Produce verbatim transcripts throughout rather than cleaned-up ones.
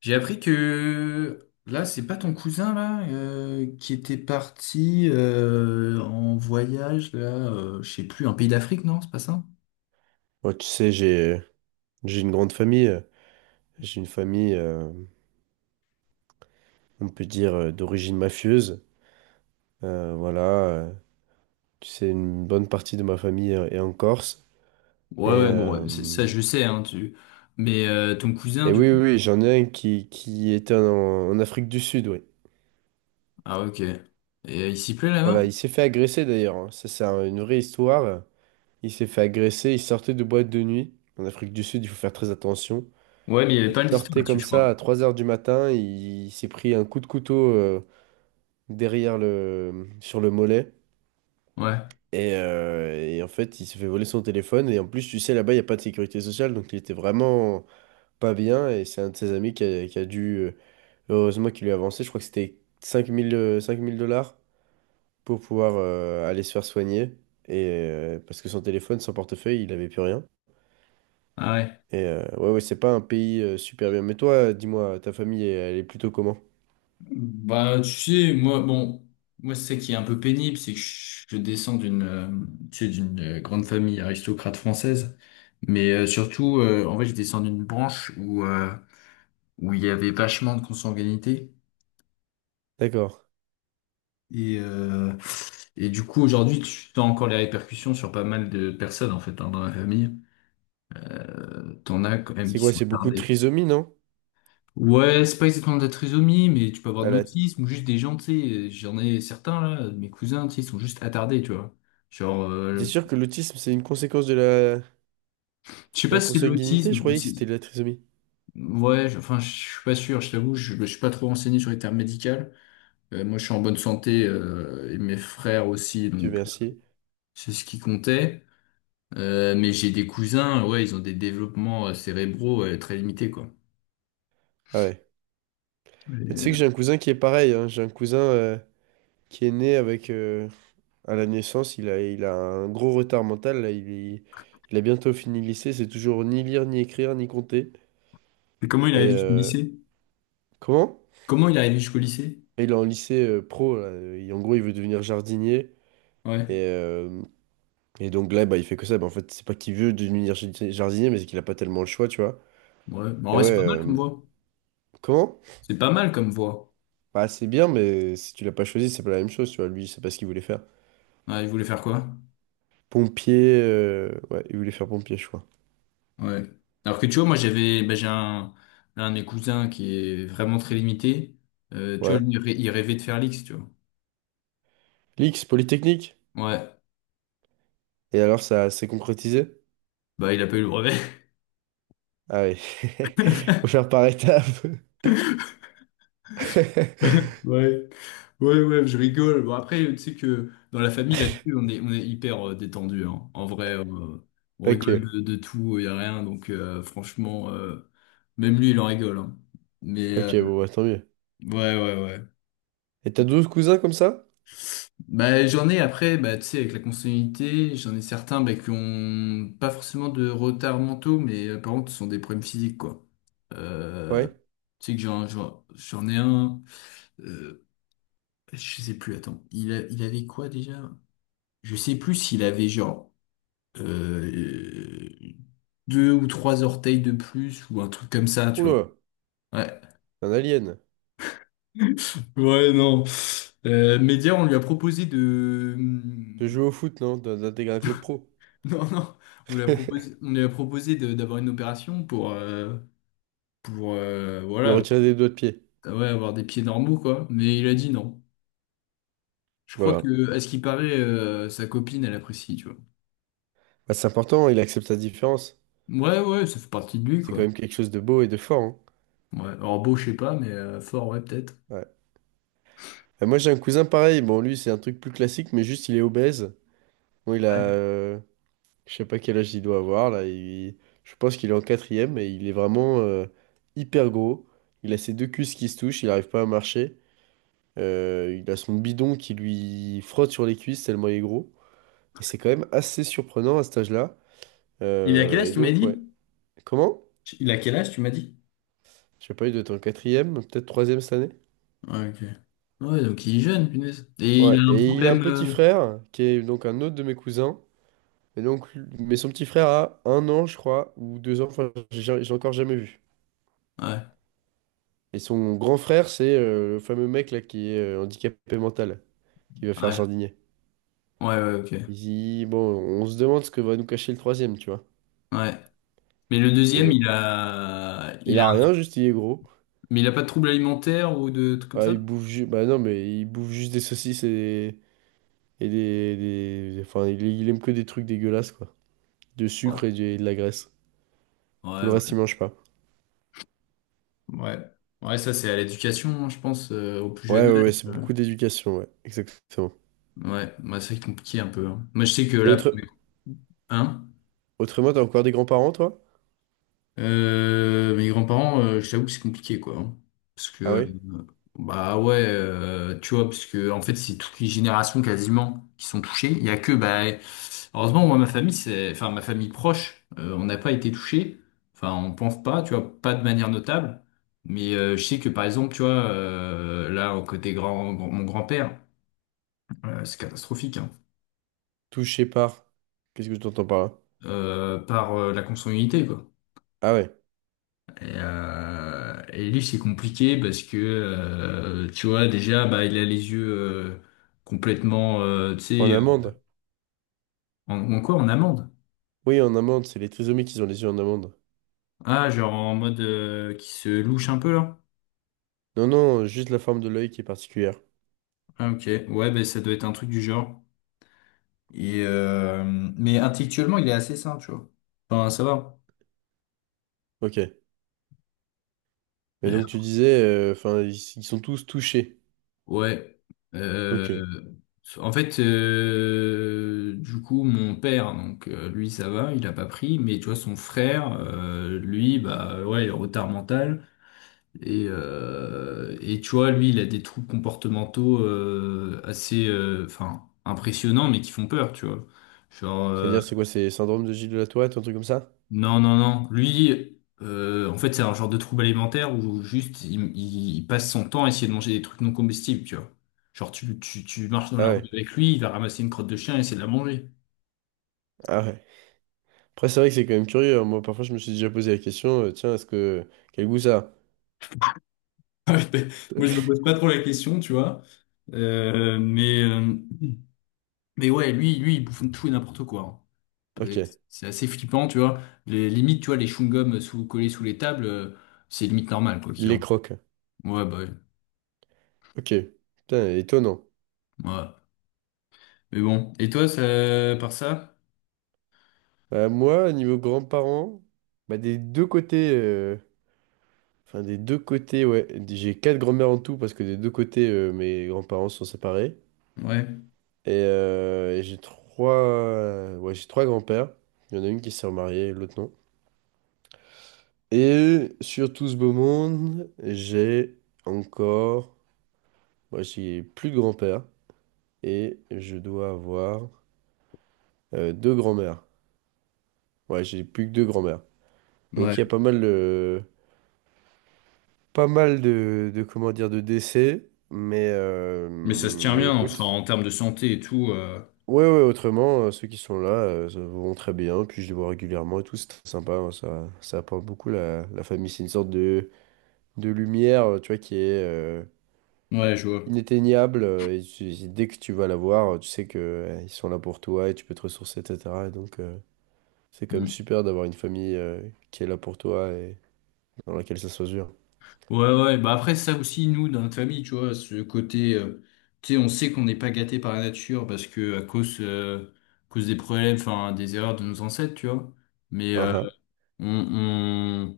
J'ai appris que là, c'est pas ton cousin là euh, qui était parti euh, en voyage là, euh, je sais plus, un pays d'Afrique, non? C'est pas ça? Ouais, tu sais, j'ai j'ai une grande famille. euh, J'ai une famille, euh, on peut dire, euh, d'origine mafieuse. Euh, voilà, euh, tu sais, une bonne partie de ma famille euh, est en Corse. Et, Ouais, ouais, bon, euh, ouais, c'est- ça je sais, hein, tu. Mais euh, ton cousin, et du oui, coup? oui, oui, j'en ai un qui, qui était en, en Afrique du Sud, oui. Ah, ok. Et euh, il s'y plaît là-bas? Voilà, il s'est fait agresser d'ailleurs, hein. Ça, c'est un- une vraie histoire. Il s'est fait agresser, il sortait de boîte de nuit. En Afrique du Sud, il faut faire très attention. Ouais, mais il y avait Il pas d'histoire sortait là-dessus, comme je ça à crois. trois heures du matin, il s'est pris un coup de couteau, euh, derrière le sur le mollet. Ouais. Et, euh, et en fait, il se fait voler son téléphone. Et en plus, tu sais, là-bas, il n'y a pas de sécurité sociale. Donc, il était vraiment pas bien. Et c'est un de ses amis qui a, qui a dû. euh, Heureusement qu'il lui a avancé. Je crois que c'était cinq mille dollars pour pouvoir euh, aller se faire soigner. Et, euh, parce que son téléphone, son portefeuille, il n'avait plus rien. Ah ouais. Et euh, ouais, ouais, c'est pas un pays euh, super bien. Mais toi, dis-moi, ta famille, elle, elle est plutôt comment? Bah, tu sais, moi, bon, moi, c'est ça qui est un peu pénible, c'est que je je descends d'une, euh, tu sais, d'une euh, grande famille aristocrate française, mais euh, surtout, euh, en fait, je descends d'une branche où euh, où il y avait vachement de consanguinité D'accord. et euh, et du coup, aujourd'hui, tu as encore les répercussions sur pas mal de personnes en fait hein, dans la famille. T'en as quand même C'est qui quoi? sont C'est beaucoup de retardés. trisomie, non? Ouais, c'est pas exactement de la trisomie, mais tu peux avoir de Elle. l'autisme ou juste des gens, tu sais, euh, j'en ai certains là, de mes cousins, tu sais, ils sont juste attardés, tu vois. Genre. T'es euh, sûr que l'autisme, c'est une conséquence de la, de Je sais pas la si c'est de consanguinité? Je l'autisme ou croyais que c'était si... de la trisomie. Ouais, je- enfin, je suis pas sûr, je t'avoue, je, je suis pas trop renseigné sur les termes médicaux. Euh, moi, je suis en bonne santé, euh, et mes frères aussi, Dieu donc merci. c'est ce qui comptait. Euh, mais j'ai des cousins, ouais, ils ont des développements euh, cérébraux euh, très limités, quoi. Ah ouais. Mais tu Et, sais que euh, j'ai un cousin qui est pareil, hein. J'ai un cousin euh, qui est né avec, euh, à la naissance, il a, il a un gros retard mental, là. Il, est- il a bientôt fini le lycée. C'est toujours ni lire, ni écrire, ni compter. et comment il est Et arrivé jusqu'au euh, lycée? Comment? Comment il est arrivé jusqu'au lycée? Et il est en lycée euh, pro, là. Et en gros, il veut devenir jardinier. Ouais, Et, euh, et donc là, bah, il fait que ça. Bah, en fait, c'est pas qu'il veut devenir jar- jardinier, mais c'est qu'il a pas tellement le choix, tu vois. ouais. Bon, en Et vrai, ouais, c'est pas mal comme euh, voix. comment? C'est pas mal comme voix. Bah, c'est bien, mais si tu l'as pas choisi, c'est pas la même chose, tu vois. Lui, c'est pas ce qu'il voulait faire. Ouais, il voulait faire quoi? Pompier, euh, ouais, il voulait faire pompier, je crois. Ouais. Alors que tu vois, moi j'avais, bah, j'ai un, un de mes cousins qui est vraiment très limité. Euh, tu vois, lui, Ouais. il rê- il rêvait de faire l'X, tu vois. L'X, Polytechnique. Ouais. Et alors, ça s'est concrétisé? Bah, il a pas eu le brevet. Ah oui. Faut faire par étapes. Ouais. Ouais, ouais, je rigole. Bon, après, tu sais que dans la famille, là-dessus, on est, on est hyper euh, détendu, hein. En vrai, euh, on Ok. rigole de, de tout, il y a rien. Donc, euh, franchement, euh, même lui, il en rigole, hein. Mais, euh, Ok, bon, bah, tant mieux. ouais, ouais, ouais. Et t'as douze cousins comme ça? Bah, j'en ai après, bah, tu sais, avec la consanguinité, j'en ai certains bah, qui ont pas forcément de retard mentaux, mais euh, par contre, ce sont des problèmes physiques, quoi. Euh, Ouais. Tu sais que j'en, j'en, j'en ai un, euh, je sais plus, attends, il, a- il avait quoi déjà? Je sais plus s'il avait genre euh, deux ou trois orteils de plus ou un truc comme ça, tu vois. Oula, Ouais. un alien. Ouais, non. Euh, Média, on lui a proposé de, De jouer au foot, non? D'un- D'intégrer un club pro. non, non, on lui a proposé, on lui a proposé de- d'avoir une opération pour, euh, pour euh, Lui voilà, avoir retirer des doigts de pied. ah ouais, avoir des pieds normaux, quoi. Mais il a dit non. Je crois Voilà. que, à ce qui paraît, euh, sa copine, elle apprécie, tu vois. Bah, c'est important, il accepte sa différence. Ouais, ouais, ça fait partie de lui, C'est quand quoi. même quelque chose de beau et de fort, hein. Ouais, alors beau, je sais pas, mais euh, fort, ouais, peut-être. Ouais. Et moi, j'ai un cousin pareil. Bon, lui, c'est un truc plus classique, mais juste, il est obèse. Bon, il a. Ouais. euh, Je sais pas quel âge il doit avoir là. il- Je pense qu'il est en quatrième et il est vraiment euh, hyper gros. Il a ses deux cuisses qui se touchent, il n'arrive pas à marcher. Euh, il a son bidon qui lui frotte sur les cuisses tellement il est gros. Et c'est quand même assez surprenant à cet âge-là. Il a quel Euh, âge, Et tu m'as donc ouais. dit? Comment? Il a quel âge, tu m'as dit? Je sais pas, il doit être en quatrième, peut-être troisième cette année. Ouais, ok. Ouais, donc il est jeune, punaise. Et il a Ouais. un Et il a un problème. petit euh, frère qui est donc un autre de mes cousins. Et donc, mais son petit frère a un an, je crois, ou deux ans. Enfin, j'ai j'ai encore jamais vu. Ouais, Et son grand frère, c'est euh, le fameux mec là qui est euh, handicapé mental, qui va faire ouais, jardinier. ouais, ouais, Il ok. dit, bon, on se demande ce que va nous cacher le troisième, tu vois. Ouais. Mais le Et ils deuxième, ont- il a, Il il a a rien, juste il est gros. mais il a pas de troubles alimentaires ou de trucs comme Bah, ça? il bouffe juste... Bah non, mais il bouffe juste des saucisses et des. Et des... des- Enfin, il, il aime que des trucs dégueulasses, quoi. De Ouais. sucre et, du- et de la graisse. Tout Ouais, le reste, ouais. il mange pas. Ouais, ouais, ça c'est à l'éducation, hein, je pense, euh, au plus Ouais, jeune ouais, ouais, âge. c'est beaucoup euh. d'éducation, ouais. Exactement. Ouais, bah, c'est compliqué un peu, hein. Moi je sais que Et là, pour mes- autre... hein? autrement, t'as encore des grands-parents, toi? Euh, mes grands-parents, euh, je t'avoue que c'est compliqué, quoi, hein. Parce que, Ah ouais? euh, bah ouais, euh, tu vois, parce que en fait, c'est toutes les générations quasiment qui sont touchées. Il y a que, bah, heureusement, moi, ma famille, c'est, enfin, ma famille proche, euh, on n'a pas été touché. Enfin, on pense pas, tu vois, pas de manière notable. Mais euh, je sais que, par exemple, tu vois, euh, là, au côté grand, mon grand-père, euh, c'est catastrophique, hein, Touché par. Qu'est-ce que tu entends par là? euh, par euh, la consanguinité, quoi. Ah ouais. Et, euh, et lui, c'est compliqué parce que, euh, tu vois, déjà, bah, il a les yeux euh, complètement, euh, tu sais, En euh, amende. en, ou encore en amande. Oui, en amande, c'est les trisomiques qui ont les yeux en amande. Ah, genre en mode euh, qui se louche un peu là. Non, non, juste la forme de l'œil qui est particulière. Ah, ok. Ouais, ben ça doit être un truc du genre. Et, euh, mais intellectuellement, il est assez sain, tu vois. Enfin, ça va. Ok. Mais donc tu disais, euh, enfin, ils, ils sont tous touchés. Ouais. Euh, Ok. En fait, euh, du coup, mon père, donc euh, lui, ça va, il a pas pris, mais tu vois, son frère, euh, lui, bah ouais, il a retard mental. Et, euh, et tu vois, lui, il a des troubles comportementaux euh, assez, euh, enfin, impressionnants, mais qui font peur, tu vois. Genre, euh, C'est-à-dire, c'est quoi, c'est syndrome de Gilles de la Tourette, un truc comme ça? non, non, non. Lui, euh, en fait, c'est un genre de trouble alimentaire où juste il, il- il passe son temps à essayer de manger des trucs non comestibles, tu vois. Genre, tu, tu, tu marches dans Ah la rue ouais, avec lui, il va ramasser une crotte de chien et essayer de la manger. ah ouais. Après, c'est vrai que c'est quand même curieux, hein. Moi, parfois, je me suis déjà posé la question, euh, tiens, est-ce que. Quel goût ça? Moi, je me pose pas trop la question, tu vois. Euh, mais, euh, mais ouais, lui, lui, il bouffe tout et n'importe quoi, A hein. Et Ok. c'est assez flippant, tu vois. Les limites, tu vois, les chewing-gums euh, sous, collés sous les tables, euh, c'est limite normal, quoi Il qu'il les en. croque. Ouais, bah, ouais. Ok. Putain, étonnant. Ouais. Mais bon. Et toi, ça, par ça? Bah, moi, niveau grands-parents, bah, des deux côtés... euh, Enfin, des deux côtés, ouais. J'ai quatre grands-mères en tout parce que des deux côtés, euh, mes grands-parents sont séparés. Ouais. Et, euh, et j'ai trois, euh, ouais, j'ai trois grands-pères. Il y en a une qui s'est remariée, l'autre non. Et sur tout ce beau monde, j'ai encore, moi j'ai plus de grands-pères et je dois avoir euh, deux grands-mères. Ouais, j'ai plus que deux grands-mères. Ouais. Donc il y a pas mal de, pas mal de, de comment dire, de décès. Mais, euh, Mais ça se tient mais bien, enfin, écoute, en termes de santé et tout. euh, ouais, ouais, autrement, euh, ceux qui sont là euh, ça vont très bien, puis je les vois régulièrement et tout, c'est très sympa, hein, ça, ça apporte beaucoup la, la famille, c'est une sorte de, de lumière, euh, tu vois, qui est euh, Ouais, je vois. inatteignable, euh, et tu- dès que tu vas la voir, euh, tu sais que euh, ils sont là pour toi et tu peux te ressourcer, et cetera. Et donc, euh, c'est quand même Mm. super d'avoir une famille euh, qui est là pour toi et dans laquelle ça se mesure. Ouais, ouais, bah après, ça aussi, nous, dans notre famille, tu vois, ce côté, euh, tu sais, on sait qu'on n'est pas gâté par la nature parce que à cause, euh, à cause des problèmes, enfin, des erreurs de nos ancêtres, tu vois. Mais Hein, euh, hein. on, on,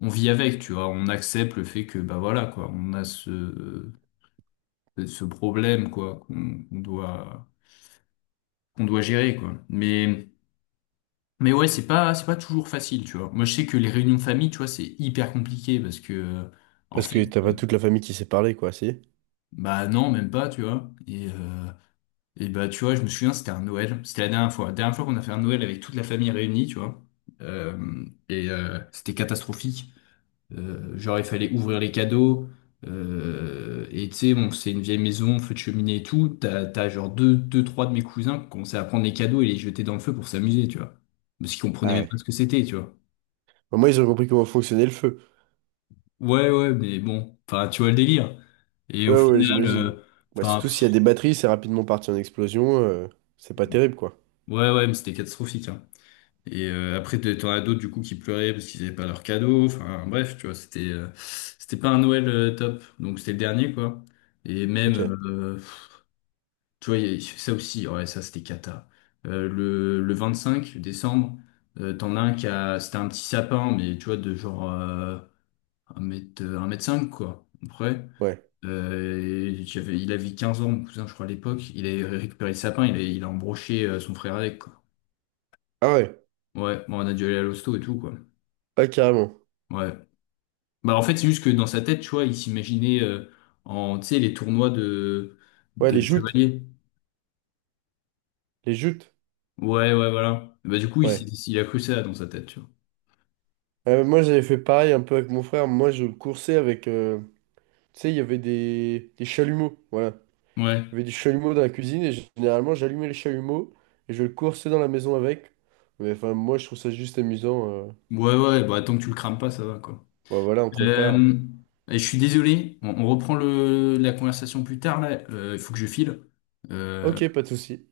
on vit avec, tu vois, on accepte le fait que, bah voilà, quoi, on a ce, ce problème, quoi, qu'on qu'on doit, qu'on doit gérer, quoi. Mais. Mais ouais, c'est pas, c'est pas toujours facile, tu vois. Moi, je sais que les réunions de famille, tu vois, c'est hyper compliqué parce que, euh, en Parce fait, que t'as pas euh, toute la famille qui sait parler, quoi, si? bah non, même pas, tu vois. Et, euh, et bah, tu vois, je me souviens, c'était un Noël. C'était la dernière fois. La dernière fois qu'on a fait un Noël avec toute la famille réunie, tu vois. Euh, et euh, c'était catastrophique. Euh, genre, il fallait ouvrir les cadeaux. Euh, et tu sais, bon, c'est une vieille maison, feu de cheminée et tout. T'as, t'as genre deux, deux, trois de mes cousins qui commençaient à prendre les cadeaux et les jeter dans le feu pour s'amuser, tu vois. Parce qu'ils comprenaient même pas Ouais. ce que c'était, tu vois. Au moins, ils ont compris comment fonctionnait le feu. Ouais, ouais, mais bon, enfin, tu vois le délire. Et au Ouais, ouais, final, j'imagine. euh, Bah, enfin, surtout s'il y a pff, des batteries, c'est rapidement parti en explosion, euh, c'est pas terrible, quoi. ouais, ouais, mais c'était catastrophique, hein. Et euh, après, t'en t'en as d'autres du coup qui pleuraient parce qu'ils n'avaient pas leur cadeau. Enfin, bref, tu vois, c'était euh, c'était pas un Noël euh, top. Donc c'était le dernier, quoi. Et Ok, même, euh, pff, tu vois, y a- ça aussi, ouais, ça c'était cata. Euh, le le cinq décembre, euh, t'en as un qui a, c'était un petit sapin, mais tu vois, de genre euh, 1 mètre, 1 mètre cinq, quoi, à peu près. ouais. Euh, et j'avais- il avait 15 ans, mon cousin, je crois, à l'époque. Il avait récupéré le sapin, il a, il a embroché euh, son frère avec, quoi. Ah ouais, Ouais, bon, on a dû aller à l'hosto et tout, quoi. ah, carrément. Ouais. Bah, en fait, c'est juste que dans sa tête, tu vois, il s'imaginait euh, en, tu sais, les tournois de, Ouais, les de joutes. chevaliers. Les joutes. Ouais, ouais, voilà. Bah, du coup, il, s'est- Ouais. il a cru ça dans sa tête, tu vois. Euh, moi, j'avais fait pareil un peu avec mon frère. Moi, je le coursais avec. euh, Tu sais, il y avait des... des chalumeaux. Voilà. Ouais. Il y avait des chalumeaux dans la cuisine et généralement, j'allumais les chalumeaux et je le coursais dans la maison avec. Mais enfin, moi, je trouve ça juste amusant. euh. Ouais, ouais, bah, tant que tu le crames pas, ça va, quoi. Bah, voilà, entre frères. Euh, et je suis désolé, on, on reprend le, la conversation plus tard, là. Euh, Il faut que je file. Euh, Ok, pas de souci.